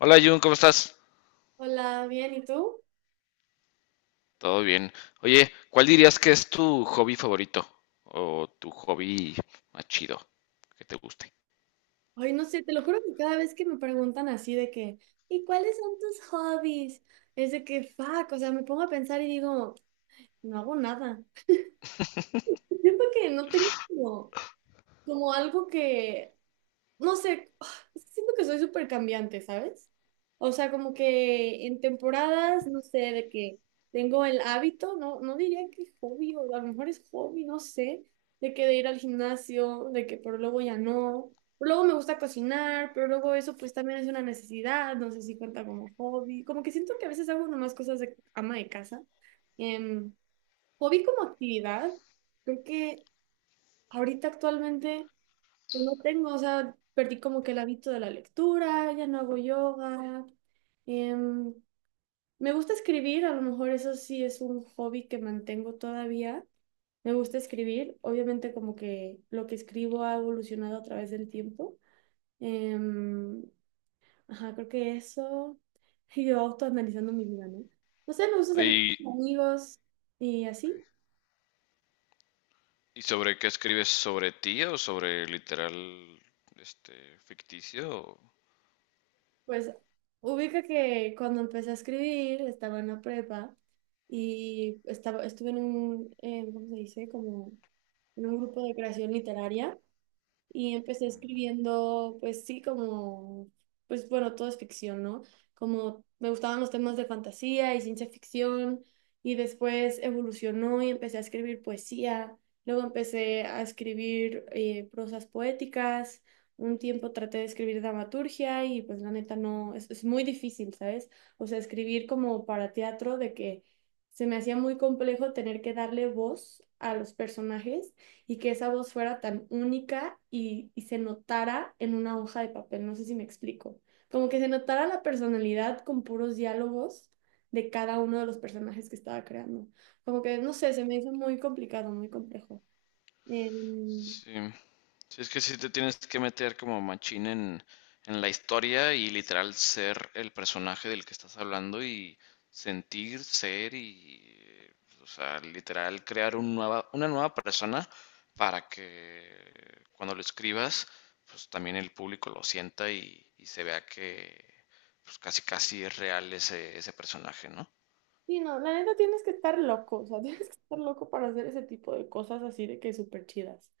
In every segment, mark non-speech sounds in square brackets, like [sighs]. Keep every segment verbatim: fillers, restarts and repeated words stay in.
Hola Jun, ¿cómo estás? Hola, bien, ¿y tú? Todo bien. Oye, ¿cuál dirías que es tu hobby favorito? O tu hobby más chido, que te guste. Ay, no sé, te lo juro que cada vez que me preguntan así de que, ¿y cuáles son tus hobbies? Es de que, fuck, o sea, me pongo a pensar y digo, no hago nada. [laughs] Siento que no tengo como, como algo que, no sé, [sighs] es que siento que soy súper cambiante, ¿sabes? O sea, como que en temporadas, no sé, de que tengo el hábito, no, no diría que hobby, o a lo mejor es hobby, no sé, de que de ir al gimnasio, de que pero luego ya no. Pero luego me gusta cocinar, pero luego eso pues también es una necesidad, no sé si cuenta como hobby. Como que siento que a veces hago nomás cosas de ama de casa. Em, Hobby como actividad, creo que ahorita actualmente... Yo no tengo, o sea, perdí como que el hábito de la lectura, ya no hago yoga. Em, Me gusta escribir, a lo mejor eso sí es un hobby que mantengo todavía. Me gusta escribir, obviamente como que lo que escribo ha evolucionado a través del tiempo. Em, ajá, creo que eso. Y yo autoanalizando mi vida, ¿no? No sé, me gusta salir ¿Y, con amigos y así. y sobre qué escribes? ¿Sobre ti o sobre literal este ficticio? Pues ubica que cuando empecé a escribir estaba en la prepa y estaba, estuve en un, eh, ¿cómo se dice? Como en un grupo de creación literaria y empecé escribiendo, pues sí, como, pues bueno, todo es ficción, ¿no? Como me gustaban los temas de fantasía y ciencia ficción y después evolucionó y empecé a escribir poesía, luego empecé a escribir eh, prosas poéticas, un tiempo traté de escribir dramaturgia y pues la neta no, es, es muy difícil, ¿sabes? O sea, escribir como para teatro de que... Se me hacía muy complejo tener que darle voz a los personajes y que esa voz fuera tan única y, y se notara en una hoja de papel. No sé si me explico. Como que se notara la personalidad con puros diálogos de cada uno de los personajes que estaba creando. Como que, no sé, se me hizo muy complicado, muy complejo. Em, Sí. Sí, es que sí te tienes que meter como machín en, en la historia y literal ser el personaje del que estás hablando y sentir, ser y, o sea, literal crear un nueva, una nueva persona para que cuando lo escribas, pues también el público lo sienta y, y se vea que pues casi casi es real ese, ese personaje, ¿no? sí, no, la neta tienes que estar loco, o sea, [laughs] tienes que estar loco para hacer ese tipo de cosas así de que súper chidas.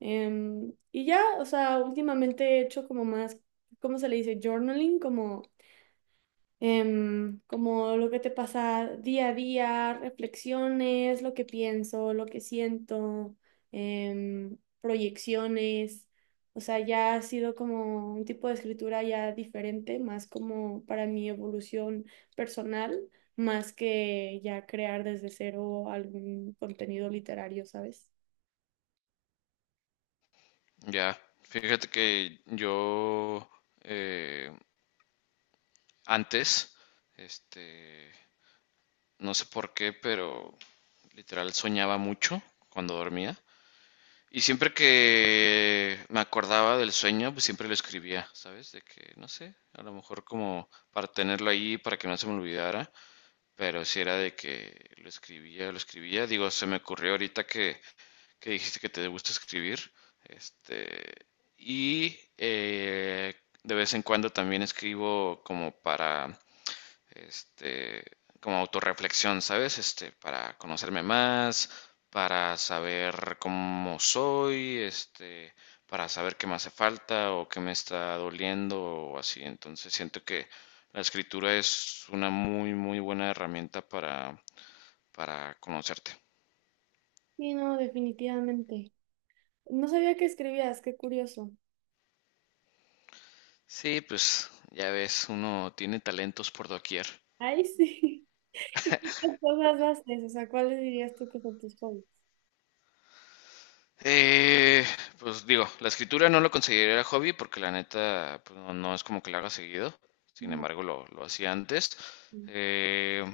Em, y ya, o sea, últimamente he hecho como más, ¿cómo se le dice? Journaling, como em, como lo que te pasa día a día, reflexiones, lo que pienso, lo que siento, em, proyecciones. O sea, ya ha sido como un tipo de escritura ya diferente, más como para mi evolución personal, más que ya crear desde cero algún contenido literario, ¿sabes? Ya, fíjate que yo... eh, Antes, este, no sé por qué, pero literal soñaba mucho cuando dormía. Y siempre que me acordaba del sueño, pues siempre lo escribía, ¿sabes? De que, no sé, a lo mejor como para tenerlo ahí, para que no se me olvidara, pero si era de que lo escribía, lo escribía. Digo, se me ocurrió ahorita que, que dijiste que te gusta escribir, este, y eh, de vez en cuando también escribo como para este, como autorreflexión, ¿sabes? Este, para conocerme más, para saber cómo soy, este, para saber qué me hace falta o qué me está doliendo o así. Entonces siento que la escritura es una muy, muy buena herramienta para, para conocerte. Sí, no, definitivamente. No sabía que escribías, qué curioso. Sí, pues ya ves, uno tiene talentos por doquier. Ay, [laughs] sí. ¿Y cuántas cosas haces? O sea, ¿cuáles dirías tú que son tus hobbies? Eh, pues digo, la escritura no lo consideraría hobby porque la neta pues, no, no es como que la haga seguido. Sin Ajá. embargo, lo, lo hacía antes. Eh,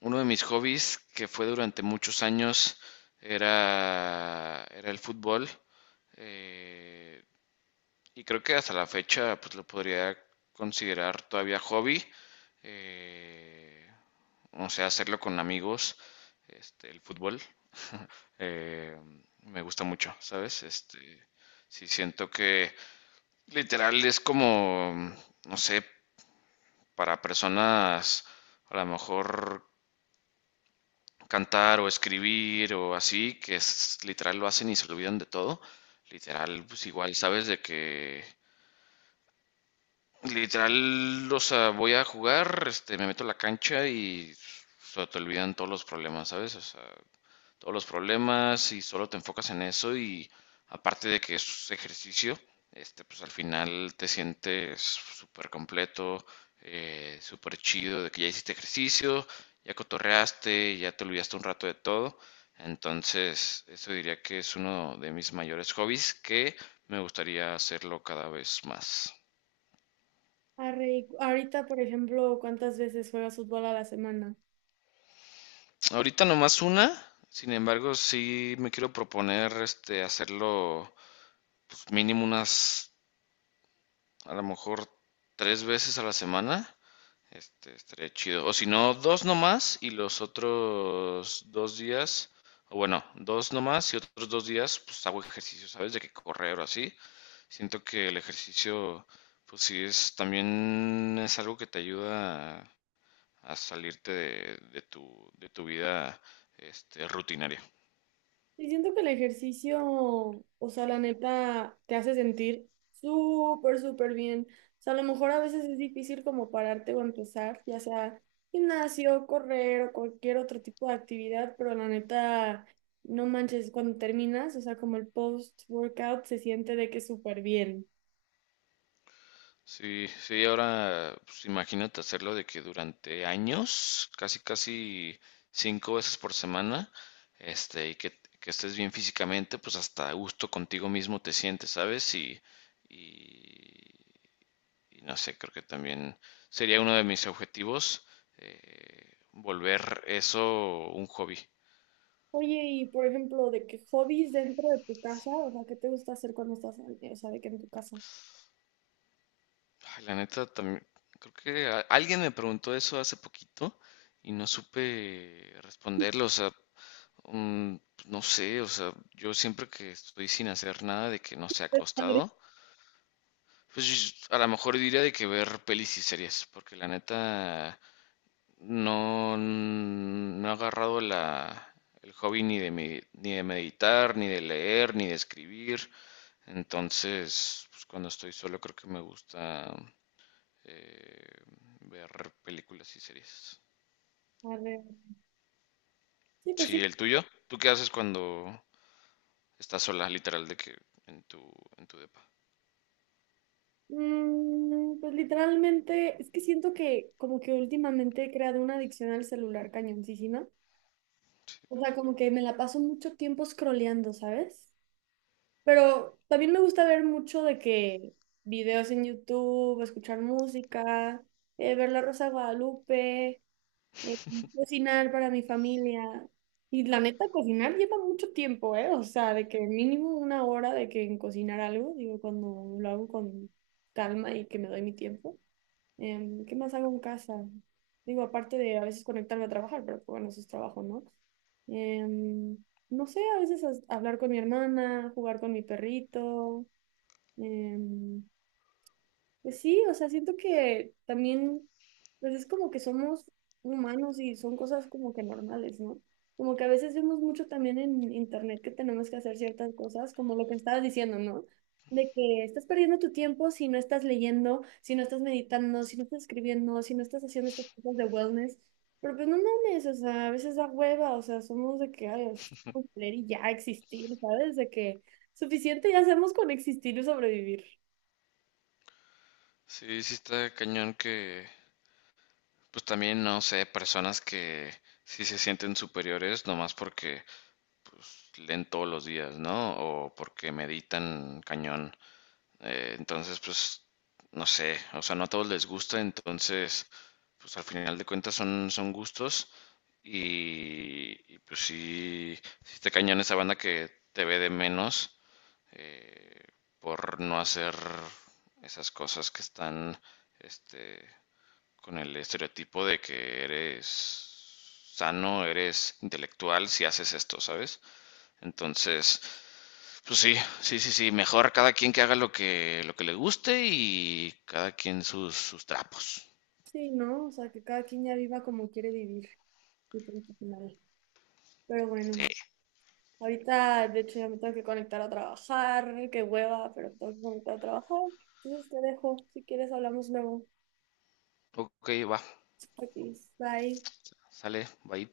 uno de mis hobbies que fue durante muchos años era, era el fútbol. eh, y creo que hasta la fecha pues lo podría considerar todavía hobby. eh, no sé, hacerlo con amigos, este, el fútbol, [laughs] eh, me gusta mucho, ¿sabes? Este, sí siento que literal es como, no sé, para personas a lo mejor cantar o escribir o así, que es, literal lo hacen y se olvidan de todo. Literal, pues igual, sabes de que literal, o sea, voy a jugar, este, me meto a la cancha y se te olvidan todos los problemas, ¿sabes? O sea, todos los problemas y solo te enfocas en eso y aparte de que es ejercicio, este, pues al final te sientes súper completo, eh, súper chido de que ya hiciste ejercicio, ya cotorreaste, ya te olvidaste un rato de todo. Entonces, eso diría que es uno de mis mayores hobbies que me gustaría hacerlo cada vez más. Arre, y cu- ahorita, por ejemplo, ¿cuántas veces juegas fútbol a la semana? Ahorita nomás una, sin embargo, sí me quiero proponer este hacerlo pues, mínimo unas a lo mejor tres veces a la semana. Este, estaría chido. O si no, dos nomás y los otros dos días, o bueno, dos nomás y otros dos días, pues hago ejercicio, ¿sabes? De que correr o así. Siento que el ejercicio, pues sí, es también es algo que te ayuda a, a salirte de, de tu, de tu vida, este, rutinaria. Y siento que el ejercicio, o sea, la neta, te hace sentir súper, súper bien. O sea, a lo mejor a veces es difícil como pararte o empezar, ya sea gimnasio, correr o cualquier otro tipo de actividad, pero la neta, no manches, cuando terminas, o sea, como el post-workout se siente de que súper bien. Sí, sí, ahora pues, imagínate hacerlo de que durante años, casi casi cinco veces por semana, este, y que, que estés bien físicamente, pues hasta a gusto contigo mismo te sientes, ¿sabes? Y, y, y no sé, creo que también sería uno de mis objetivos, eh, volver eso un hobby. Oye, y por ejemplo, de que hobbies dentro de tu casa, o sea, ¿qué te gusta hacer cuando estás, o sea, de que en tu casa? Ay, la neta, también, creo que a- alguien me preguntó eso hace poquito y no supe responderlo, o sea, Mm, no sé, o sea, yo siempre que estoy sin hacer nada de que no sea Padre. acostado, pues yo- a lo mejor diría de que ver pelis y series, porque la neta no, no he agarrado la, el hobby ni de, me- ni de meditar, ni de leer, ni de escribir. Entonces, pues cuando estoy solo creo que me gusta eh, ver películas y series. A ver, sí, pues Sí, sí. el tuyo. ¿Tú qué haces cuando estás sola, literal, de que en tu, en tu depa? Mm, pues literalmente, es que siento que como que últimamente he creado una adicción al celular cañoncísima. Sí, O pues sea, sí. como que me la paso mucho tiempo scrolleando, ¿sabes? Pero también me gusta ver mucho de que videos en YouTube, escuchar música, eh, ver La Rosa de Guadalupe. eh, cocinar para mi familia. Y la neta, cocinar lleva mucho tiempo, ¿eh? O sea, de que mínimo una hora de que en cocinar algo, digo, cuando lo hago con calma y que me doy mi tiempo. Em, ¿qué más hago en casa? Digo, aparte de a veces conectarme a trabajar, pero pues, bueno, eso es trabajo, ¿no? Em, no sé, a veces as- hablar con mi hermana, jugar con mi perrito. em, pues sí, o sea, siento que también, pues es como que somos humanos y son cosas como que normales, ¿no? Como que a veces vemos mucho también en internet que tenemos que hacer ciertas cosas, como lo que estabas diciendo, ¿no? De que estás perdiendo tu tiempo si no estás leyendo, si no estás meditando, si no estás escribiendo, si no estás haciendo estas cosas de wellness. Pero pues no mames, o sea, a veces da hueva, o sea, somos de que, ay, es como leer y ya existir, ¿sabes? De que suficiente ya hacemos con existir y sobrevivir. Sí, sí está cañón que, pues también, no sé, personas que sí se sienten superiores nomás porque pues, leen todos los días, ¿no? O porque meditan cañón. Eh, entonces, pues, no sé, o sea, no a todos les gusta, entonces, pues al final de cuentas son, son gustos y, y, pues sí, sí está cañón esa banda que te ve de menos por no hacer esas cosas que están, este, con el estereotipo de que eres sano, eres intelectual si haces esto, ¿sabes? Entonces, pues sí, sí, sí, sí, mejor cada quien que haga lo que, lo que le guste y cada quien sus, sus trapos. Sí, ¿no? O sea, que cada quien ya viva como quiere vivir y punto final. Pero bueno, Sí. ahorita de hecho ya me tengo que conectar a trabajar, qué hueva, pero tengo que conectar a trabajar. Entonces te dejo, si quieres hablamos luego. Ok, va, Aquí, bye. sale, bye.